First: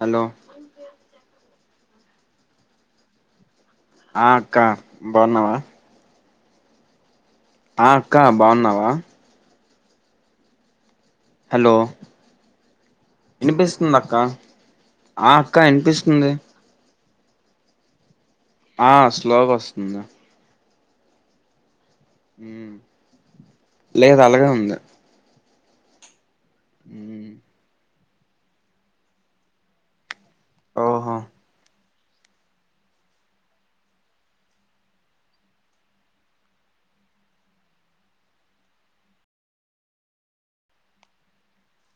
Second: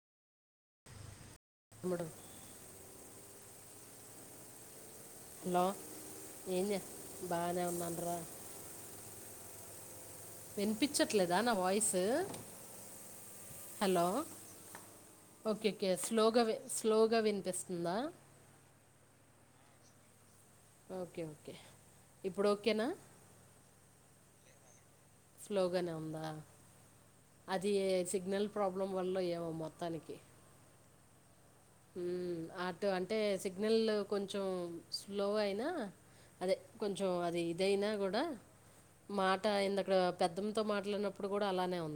Hello మడు ఆ అక్క బాగున్నావా హలో ఏం చేస్తున్నావ్ ఆ అక్క బాగున్నావా వినిపించట్లేదా నా హలో వాయిస్ వినిపిస్తుంది హలో అక్క ఆ అక్క వినిపిస్తుంది గా వినిపిస్తుందా ఆ స్లోగా వస్తుందిా ఓకే ఓకే ఇప్పుడు ఓకేనా లేదు అలాగే ఉంది స్లోగన్ ఉందా మ్ అది సిగ్నల్ ప్రాబ్లం వల్ల ఏమో మొత్తానికి ఓహో అటు అంటే సిగ్నల్ కొంచెం స్లో అయినా అదే కొంచం అది ఇదయినా కూడా మాట ఇందక్కడ పెద్దమ్తో మాట్లాడినప్పుడు కూడా అలానే ఉ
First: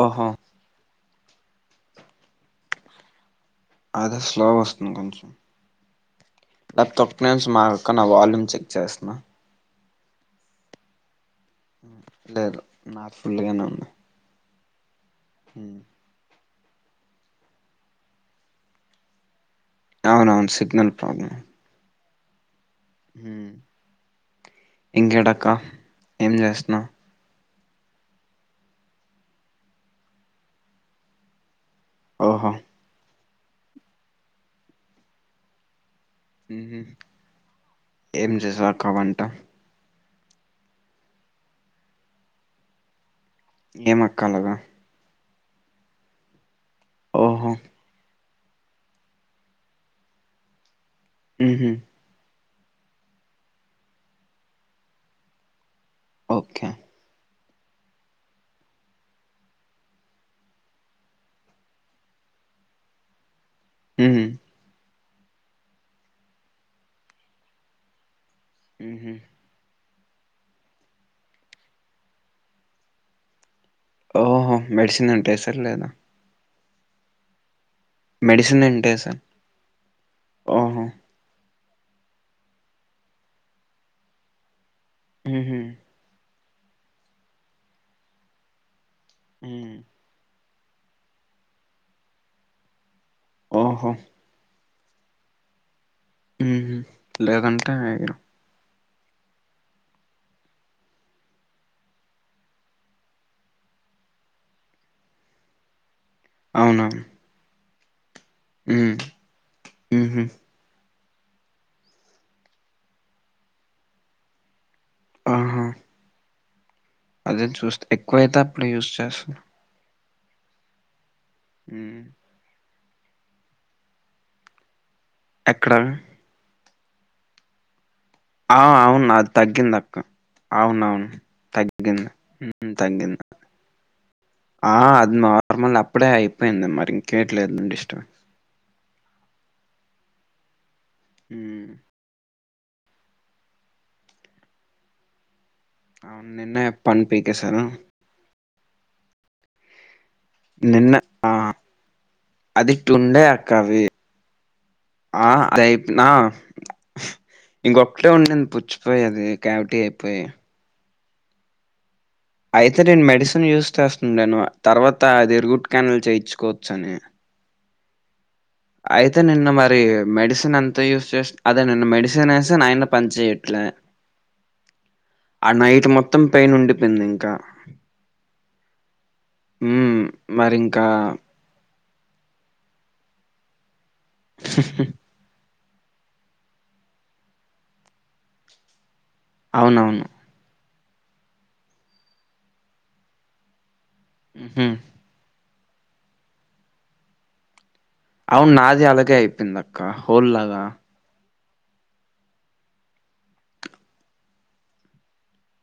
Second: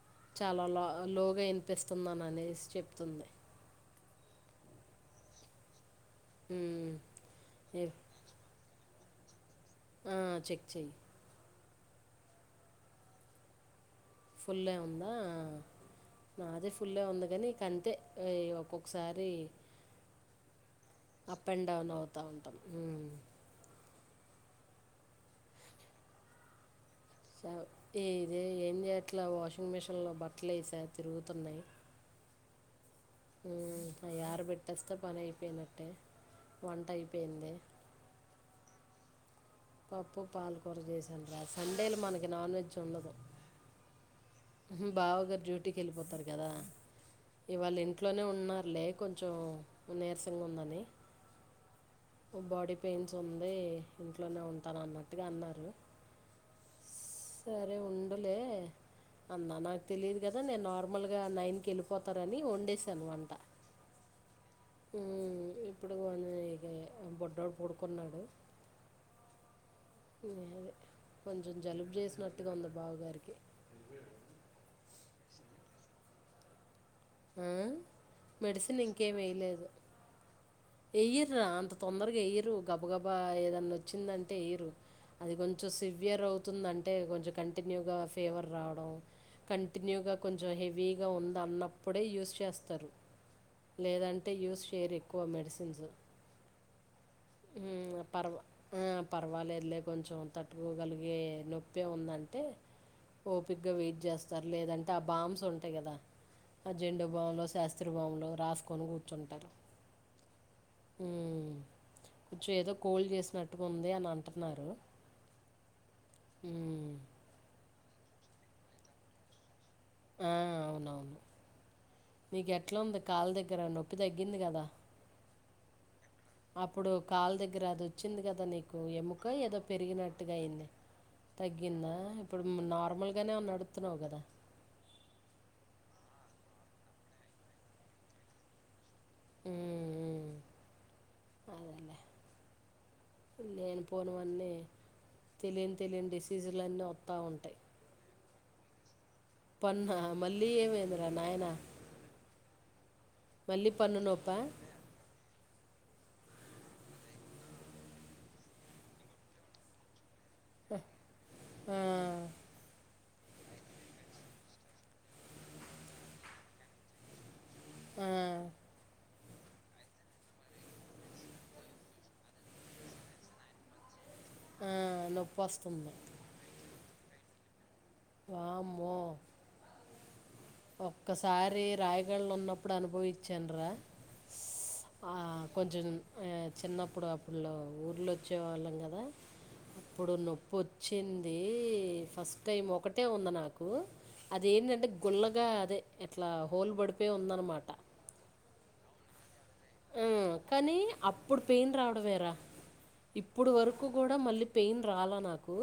ఓహో చాలా లోగా వినిపిస్తున్నాననే చె తుందంది అదే స్లోగా వస్తుంది కొంచెం నా మ్మ్. తొక్క నించి ఏ- మాకుక్క నా వాల్యూమ్ చెక్ చేసన్నా ఆ చెక్ చెయి లేదు నా ఫుల్గానే ఉన్నాయి ఫుల్ ఉందా హ నాదే ఫుల్ ఉంది కానీక అంతే ఒక్కొక్కసారి అవున అవును signal problem up and down అవుతా ఉంటాం మ్మ్. ఇంకేటక్క ఏం చేస్తున్నా స ఈ ఇద ఏం చేయట్లా వాషింగ్ మిషిన్ లో బట్టలు సార్ తిరుగుతున్నాయి్ ఓహో రు పెట్టేస్తే పని అయిపోయినట్టే వంట అయిపోయింది ఏం చేస్త కా వంట పప్పు పాాలకూర చేసాను రా సండేలో మనకి నాన్ వెజ్ ఉండదు ఏమక్కాల బావగారు డ్యూటీకి వెళ్ళిపోతారు కదా ఓహో ఇవాళ ఇంట్లోనే ఉంట ఉన్నారులే కొంచెం నీరసంగా ఉందని ఆ బాడీ పెయిన్స్ ఉంది ఇంట్లోనే ఉంటాను అన్నట్టుగా అన్నారు ఓకే సరే ఉండలే అన్న నాకు తెలియదు కదా నేను నార్మల్గా నైన్ కి వెళ్ళిపోతారని వండసాను వంట హు హ్మ్ ఉ ఇప్పుడు కొ బొడ్డడు పడుకున్నాడు హు హ్మ్ అది కొంచెం జలుబు చేసినట్టుగా ఉంది బాబగారికి ఓహో మెడిసిన్ అంటే సర లేదా ఆ మెడిసిన్ అంటే సార్. ఇంకేమి వేయలేదు ఓహో! వెయ్యర్రా అంత తొందరగా వయ్యరు గబ గబా ఏదన్నా వచ్చిందంటే వయ్యరు అది ఉహూ. కొంచెం సివియర్ అవుతు హ్మ్. కవ క హెవీగా ఉంది అన్నప్పుడే యూస్ చేస్తారు ఓహో! లేదంటే యూస్ షేర్ ఎక్కువ మెడిసిన్సు లేదంటే అరు పర్వ పర్వాలేదులే కొంచెం తట్టుకోగలిగే నొప్పే ఉందంటే ఓపిక గా వెయిట్ చేస్తారు లేదంటే ఆ బాంస్ ఉంటాయి కదా అ అవునా? జెండుో భావంలో శాస్త్రీభావంలో రాసుకొని హ్మ్. కూర్చుంటారు ఉహూ. కొంచెం ఏదో కోల్ చేసినట్టుగా ఉంది అని అంటున్నారు ఆహా ఉ అదే చూస్తా ఎక్కువైతే అప్పుడు యూస్్ చేస్తును ఆ అవునవును ఉం ఎట్లా ఉంది కాల్ దగ్గర నొప్పి తగ్గింది కదా ఎక్కడ అప్పుడు కాళ్ దగ్గర అది వచ్చింది కదా ఆ! నీకు అవును. ఎముక అది ఏదో తగ్గిందక్క. పెరిగినట్టుగా అయింది అవునవును. తగ్గిందా తగ్గింది. ఇప్పుడు హ్మ్. నార్మల్ తగ్గింది. గానే నడుతున్నావు కదా ఆ హ అది నార్మల్ అప్పుడే అయిపోయింది మరి ఇంకేట్లేదుడిష్టమ ఉమ్ ఉమ్ ఉమ్ నేనుపోన అన్నీ తెలియని తెలియని అవును. నిన్నే డిసీజులన్నీ పన్ను వత్తా ఉంటాయి పీకేశారు. పన్నా మళ్ళీ ఏమైందిరా నాయనా అదిట్టు ఉండే అక్క మళ్ళీ అవి పన్ను నొప్పా? అద అయి నా ఇంకొక్కటే ఉండింది పుచ్చిపోయి అది క్యావిటీ అయిపోయి ఆ అయితే నేను మెడిసిన్ యూస్ చేస్తుండను తర్వాత అది రూట్ క్యానల్ చేయించుకోవచ్చని ఆ అయితే నిన్న మరి మెడిసిన్ ఎంత యూస్ చేసి అదే నిన్న మెడిసిన్ వేసాన్ అయిన పని చేయట్ల ఆ, నొప్పి ఆ నైట్ వస్తుంది మొత్తం పెయిన్ ఉండిపోయింది ఇంకా వామ్మో ఉమ్ మరి ఇంకా ఒక్కసారి రాయగడలో ఉన్నప్పుడు అనుభవించాను రా కొంచెం ఆ చిన్నప్పుడు అప్పులో ఊర్లా వచ్చేవాళ్ళం కదా అవునవును అప్పుడు నొప్పి వచ్చింది ఫస్ట్ టైం ఒకటే ఉంది నాకు ఉహు అదేందంటే గుల్లగా అదే ఎట్లా హోల్ పడిపోయి ఉందనమాట అవును నాది అలాగే అయిపోయింది అక్క హోల్లాగా ఇప్పుడు పెయిన్ రావడం వేరా ఇప్పుడు వరకు కూడా మళ్ళీ పెయిన్ రాలా నాకు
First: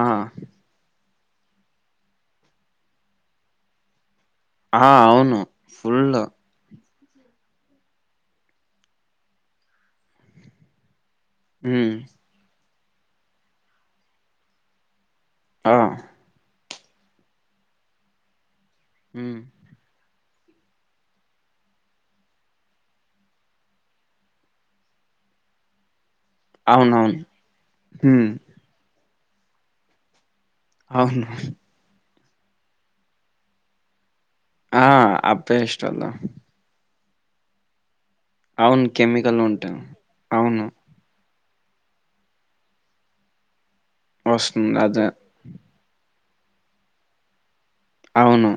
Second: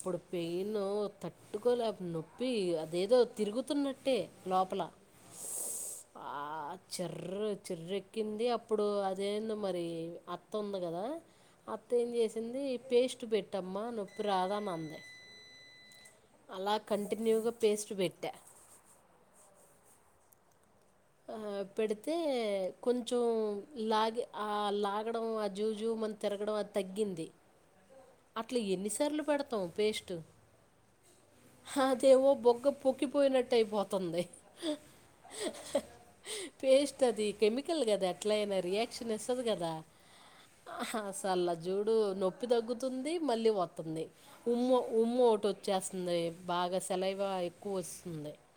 ఆ పెయిన్ తట్టుకోలే నొప్పి అదేదో తిరుగుతున్నట్టే లోపల. ఆ అవును ఫుల్లు చెర్రు చెర్రఎక్కింది అప్పుడు అదేందో మరి అత్త ఉంది కదా అత్త ఉమ్ ఏం చేసింది పేస్ట్ పెట్టమ్మా నొప్పి రాదాని అందే ఆ అలా కంటిన్యూగా పేస్ట్ పెట్టా ఉమ్ ఆ పెడితే కొంచెం లాగి ఆ లాగడం ఆ జూ జు మం తిరగడం అది అవునవును తగ్గింది హ్మ్. అట్లా ఎన్నిసార్లు పెడతాం పేస్ట్ అవును ఏవో బొగ్గ పొక్కిపోయినట్టు అయిపోతుంది ఆ అ పేస్ట్ వాళ్ళ తది కెమికల్ కదా ఎట్లా అయినా రియాక్షన్ కెమికల్ ఇస్తది కదా ఉంటాయి. అవును. హ అస్ తల్ల జూడు నొప్పి తగ్గుతుంది మళ్ళీ వ ంది వస్తుంది. ఉమ్ము అదే. ఉమ్ము ఒకటి వచ్చేస్తుంది బాగా సెలయివ క్కువ వస్తుందే అవును.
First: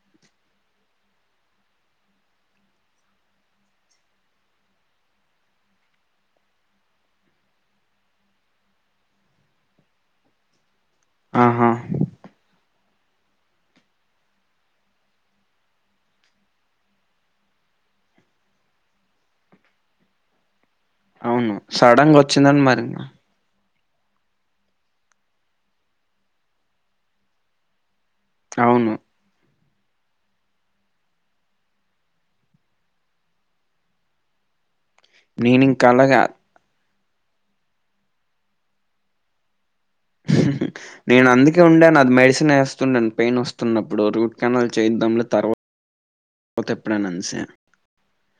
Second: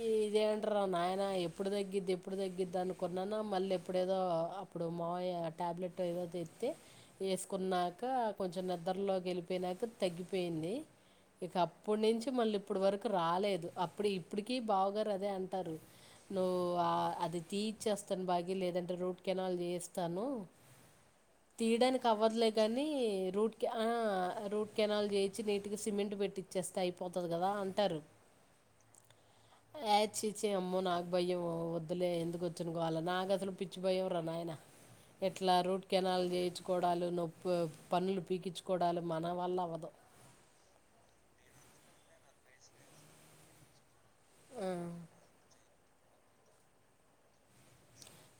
ఈ ఇదే ఏంట్రా నాయన ఎప్పుడు తగ్గిద్ది ఎప్పుడు తగ్గిద్ది అనుకున్నాను మళ్ళీ ఎప్పుడేదో అప్పుడు మౌయ టాబ్లెట్ ఏదో తెత్తే ఏసుకున్నాక కొంచెం నిద్రలోకి వెళ్ళిపోయినాక తగ్గిపోయింది ఇక ఆహా! అప్పటి నుంచి మళ్ళీ ఇప్పుడు వరకు రాలేదు అప్పుడు ఇప్పుడిక బావగారు అదే అంటారు నువ్వు ఆ అది తీ ఇచ్చేస్తాను బాగి లేదంటే రూట్ కెనాల్ చేయిస్తాను అవును తీయడానికి సడన్ అవ్వదులే వచ్చిందని మరి కానీ ఇంగా రూట్ ఆ రూట్ కెనాల్ చేయిచ్చి నీటికి సిమెంట్ పెట్టిచ్చేస్తే అయిపోతది కదా అంటారు అవును య అయ్ ఛీ ఛీ అమ్మో నాకు భయం వద్దులే ఎందుకు వచ్చినగోల నాకు అసలు పిచ్చి భయం ర నాయన ఎట్లా నేనింక రూట్ అలాగా కెనాల్ చేయించుకోవడాలు నొప్పు పండ్లు పీకించుకోవడాలు మన వల్ల అవ్వదు నేను అందుకే ఉండాను అది మెడిసిన్ వేస్తుండను పెయిన్ వస్తున్నప్పు ప్పుడు రూట్ ఆ. కెనాల్ చేయిద్దాం లే తర్వా తే ఎప్పుడ ఆన్సే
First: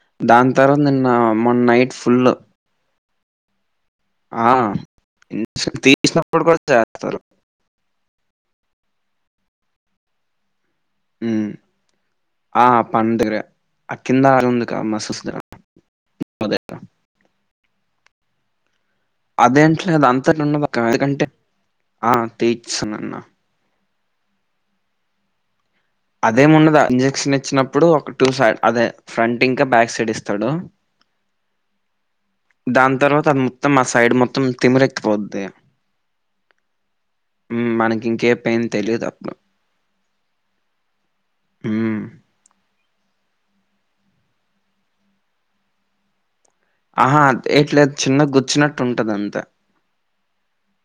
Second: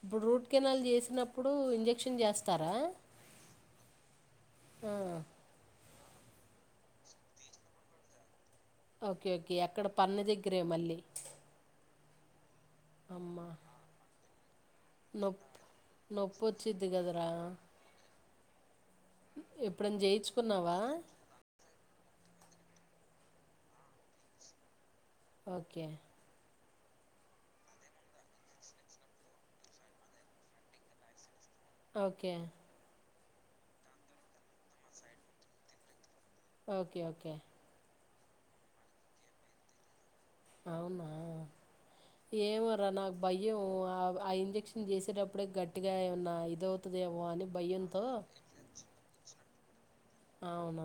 ఇప్పుడు రూట్ కెనాల్ చేసినప్పుడు మొన్న నైట్ ఇంజక్షన్ ఫుల్ చేస్తారా ఆ తీసినప్పుడు కూడా చేస్తారు ఓకే ఓకే అక్కడ పన్ను దగ్గరే మళ్ళీ హ్మ్. ఆ పండుకర అమ్మా ఆ కింద ఆరుందికా మసూస్ నొప్పి నొప్పి [unintelligible] వచ్చిద్ది కదరా ఎప్పుడైనా అదేంటలేదు అంతటి ఉన్న చేయించుకున్నావా ఎందుకంటే ఆ తీస్తునున్న ఓకే అదేం ఉండదు ఇంజెక్షన్ ఇచ్చినప్పుడు ఒక టూ సైడ్ అదే ఫ్రంట్ ఇంకా బ్యాక్ సైడ్ ఇస్తాడు ఓకే దాని తర్వాత అది మొత్తం ఆ సైడ్ మొత్తం తిమ్మిరెక్కిపోద్ది ఓకే ఓకే ఇంకే పెయిన్ తెలీదు ఇప్పుడు అవునా ఏమో రా నాకు భయం ఆ ఆ ఇంజెక్షన్ చేసేటప్పుడే గట్టిగా ఏమన్నా ఇది ఆహా ఎట్లే చిన్న గుచ్చినట్టు ఉంటది అంతే అవునా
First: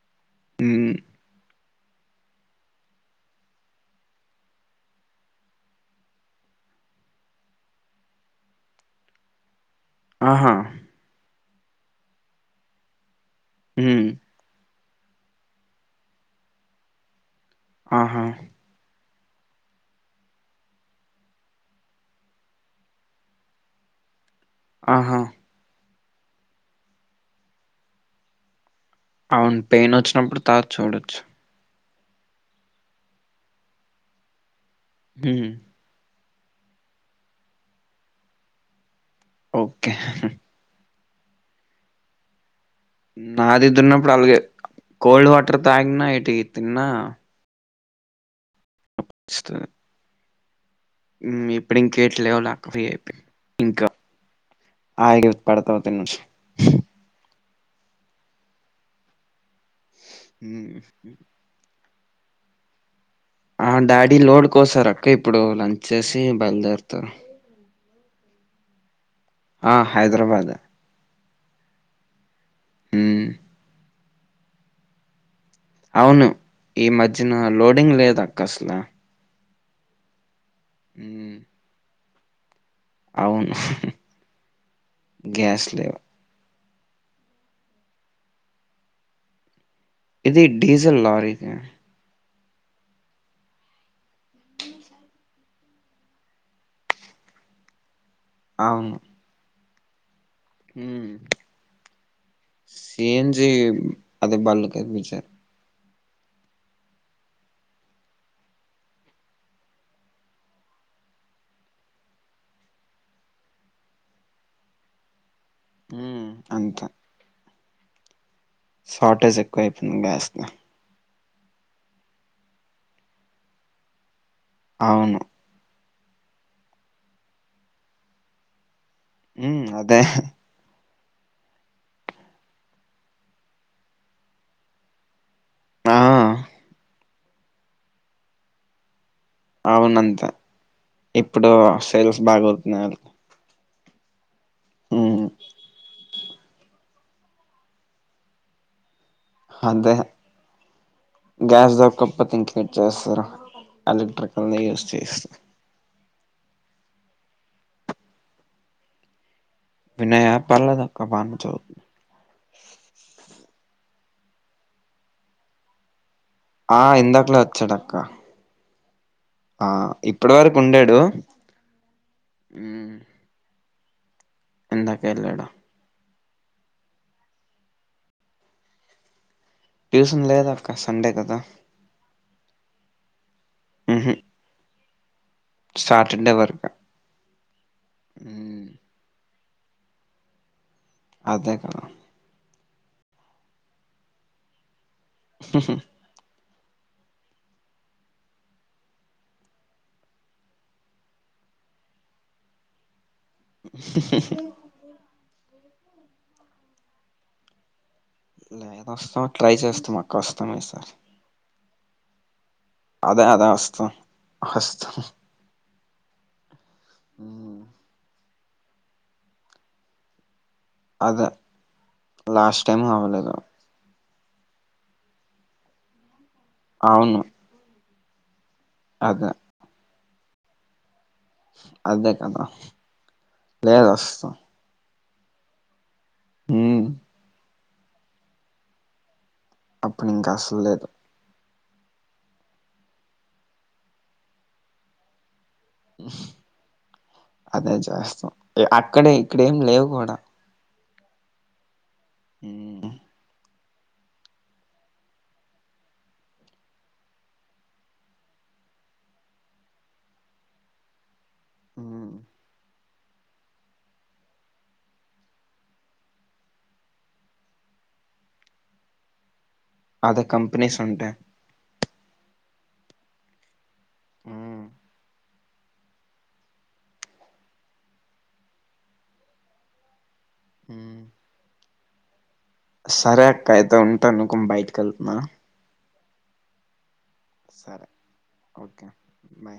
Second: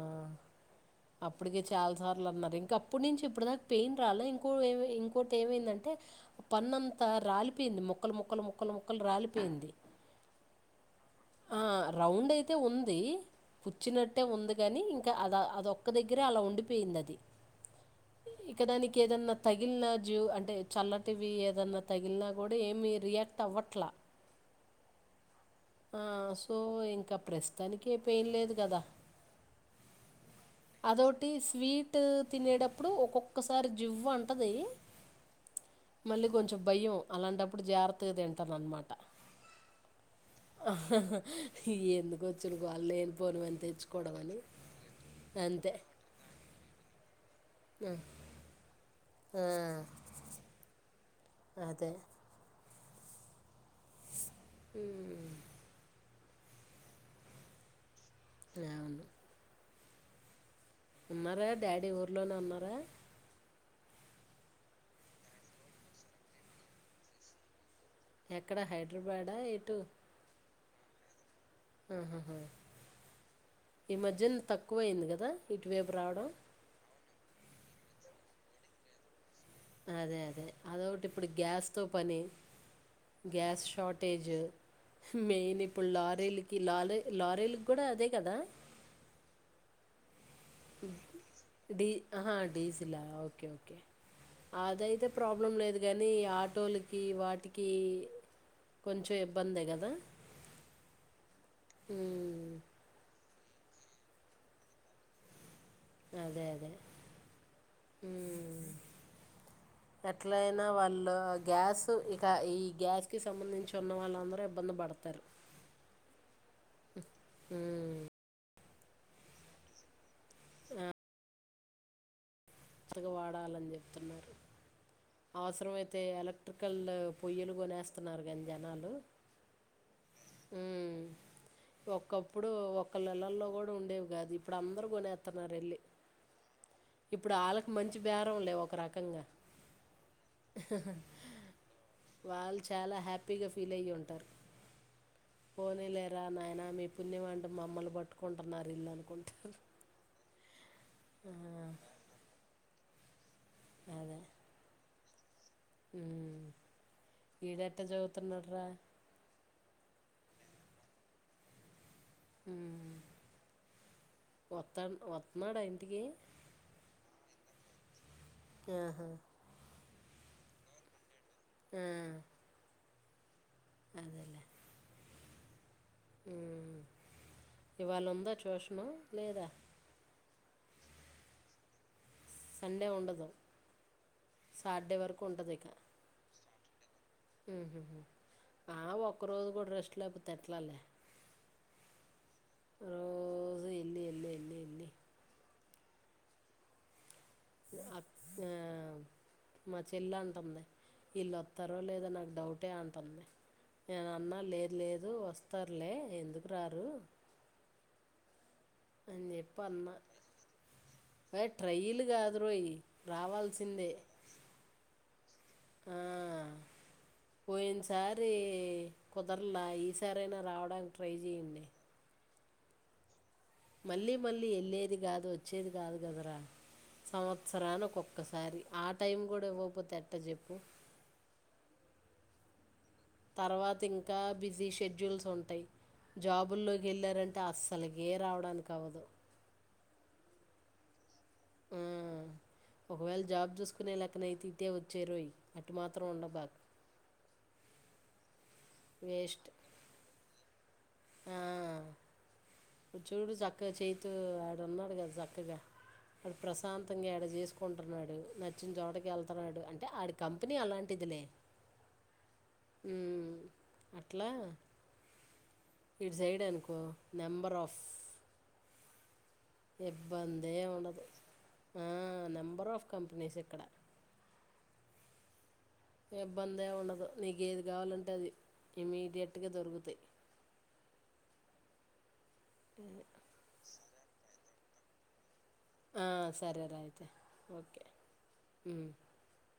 ఉమ్, అప్పుడికే చాలా సార్లు అన్నారు ఇంక అప్పుటి నుంచి ఇప్పుడు దాకా పెయిన్ రాల ఇం ఇంకోటి ఏమైందంటే పన్న పన్నంత రాలిపోయింది ముక్కలు ముక్కలు ముక్కలు ముక్కలు రాలిపోయింది ఆహా ఆ రౌండ్ అయితే ఉంది ఉమ్, పుచ్చినట్టే ఉంది కాని ఇం అ అది ఒక్క దగ్గరే అలా ఉండిపోయింది అది ఆహా ఇక దానికి ఏదన్నా తగిలిన జ్యూ అంటే చల్లటివి ఏదన్నా తగిలిన కూడా ఏమి రియాక్ట్ అవ్వట్లా ఆ ఆహా ఆ సో ఇంకా ప్రస్తుతానికి ఏం పెయిన్ లేదు కదా అవును పెయిన్ వచ్చినప్పుడు తర్వాత చూడొచ్చు అట్టు తినేటప్పుడు ఒక్కొక్కసారి జివ్వు అంటది ఉమ్ మళ్ళీ కొంచెం భయం అలాంటప్పుడు జాగ్రత్తగా తింటాను అనమాట ఓకే అహహా ఎందుకొచ్చు నాది దున్నప్పుడు అదే కోల్డ్ వాటర్ తాగినా ఏటికి తిన్నా ఉమ్ ఆ వస్తుంది ఇప్పుడు అదే ఇంకట్లేవులా అక్క ఫ్రీ అయిపోయి ఇంకా ఆగు పడతావు తను ఏముంది ఉమ్ ఉహూ ఇంట్లోనే ఉన్నారా ఆ డాడీ లోడ్ కోసారు అక్క ఇప్పుడు లంచ్ చేసి బయలుదేరతారు ఎక్కడ హై ఆ హైదరాబాద్ అహాహ ఉమ్ ఈ మధ్యన తక్కువ అయింది కదా ఇటువైపు రావడం అవును ఈ మధ్యన లోడింగ్ లేద అక్క అసలా అదే అదే అదొ ఒకటి ఇప్పుడు గ్యాస్ తో పని అవును గ్యాస్ షార్టేజ్ మెయిన్ గ్యాస్ ఇప్పుడు లేవు లారీలు లాలె లారెల్ కూడా అదే కదా ఇది డీజల్ లారీకి హా ీసల్ ఓకే ఓకే అద ఇద ప్రాబ్లం లేదు కానీ ఆటోలకి వాటికి కొంచెం ఇబ్బందే కదా హ్మ్మ్ మ్మ్. సీన్ అదే బల్క విచారు అదే అదే ఎట్ల అయినా వాళ్ళు గ్యాస్ ఇక ఈ గ్యాస్కి సంబంధించి ఉన్న వాళ్ళుందరూ ఇబ్బంది పడతారు ఉ అంతే హ్మ్మ్ షార్టజ్ ఎకువ అయిపోతుందిస్ ఆ త్తగ వాడాలని చెప్తున్నారు అవును అవసరంయితే అయితే ఎలక్ట్రికల్ పొయ్యలు కొనేస్తున్నారు కానీ జనాలు ఉ అదే ఉమ్, ఒకప్పుడు ఒక ఇళ్లల్లో కూడా ఉండేవి కాదు ఇప్పుడు అందరుూ కొనేస్తున్నారు వెళ్ళి ఆ ఇప్పుడు వాళ్ళకు మంచి బేరం లేవు ఒక రకంగా అవునుంత ఇప్పుడు సేల్స్ బాగ అవుతున్నాయి వాళ్ళకి ఉ [unintelligible] నాయన మీ పుణ్యం అంటే మమ్మల్ని పట్టుకుంటున్నారు ఇల్లు అనుకుంట అదే ఆ, గ్యాస్ దొకపోతే ఇంక ఇట్ చేస్తారు ఎలక్ట్రికల్ యూస్్ చేస్త ఈడట్ట చోవితున్నాడ్ర వినయ పర్లేదు అక్క బాగా చదువుతుండు వత్తా వత్తన్నాడా ఇంటికి ఆ ఇందాకులో వచ్చాడక్క ఆహా ఆ ఇప్పటి వరకు ఉండడాడు ఆ అదేలేే ఇందాకే వెళ్ళాడు ఇవాళ ఉందా ట్యూషన్ లేదా ్యూషన్ లేదకా సండే కద సండే ఉండదు సాటర్డే వరకు స్టార్టర్డే వరకు ఉహ ఉమ్ ఆ ఒక్క రోజు కూడా రెస్ట్ లేకపోతే ఎట్లాలే అదే కాద రోజ ఎన్ని ఎన్ని ఇన్ని ఇన్ని హహహ ఆ మా చెల్ల అంటుంది వీళ్ళు వస్తారో లేదా నాకు డౌటే అంటుంది నేన అన్నా లేదు లేదు వస్తారులే ఎందుకు రారు లేద అని వస్తాం ట్రై చెప్పి అన్నా చేస్తాం అ వస్తమే సార్ ఏ ట్రైలు కాదు రోయ్ అదే అదే అస్త రావాల్సిందే అస్ ఆ పోయిన సారి కుదరలా ఈసారయినా రావడం అడానికి ట్రై అదే చేయండి లాస్ట్ టైమ్ హవలేదు మళ్ళీ మళ్ళీ వెళ్ళేది కాదు వచ్చేది కాదు కదరా అవును సంవత్సరానికి ఒక్కొక్కసారి ఆ టైం అదే కూడా ఇవ్వకపోతే ఎట్ట చెప్పు అదే కదా తర్వాత లేదు ఇంకా అస్సలు బిజీ షెడూ డ్యూల్స్ ఉంటాయి ఉమ్ జాబుల్లోకి వెళ్ళారంటే అస్సలుగే రావడానికి అవ్వదు అప్పుడుంకా అసలు లేదు ఆ, ఒకవేళ జాబ్ చూసుకునే లెక్కనైతే ఇతేే వచ్చే రోయ అటు మాత్రం ఉండ బాక్ అదే చేస్తాం అక్కడే ఇక్కడ ఏం లేవు కూడా ఉమ్ చూడు చక్కగా చేతుూ ఆడ ఉన్నాడు కదా చక్కగా ఆడు ప్రశాంతంగా ఆడ చేసుకుంటున్నాడు నచ్చిన చోటకి వెళ్తున్నాడు అంటే ఆడి కంపెనీ అలాంటిదిలే ఉమ్ అట్లా ఇడు సైడ్ అనుకో నెంబ పర్ఫ్ అద కంపెనీస్ ఉంటే ఆ నెంబర్ ఆఫ్ కంపెనీస్ ఇక్కడ ఉమ్ ఇబ్బంది ఉండదు నీకేది కావాలంటే అది ఇమీడియట్గా దొరుకుతాయి ఉమ్ సరే అక్క అయితే ఉంటా నుకు బయటకి వెళ్తున్నా ఆ సరేయితే సరే ఓకే బా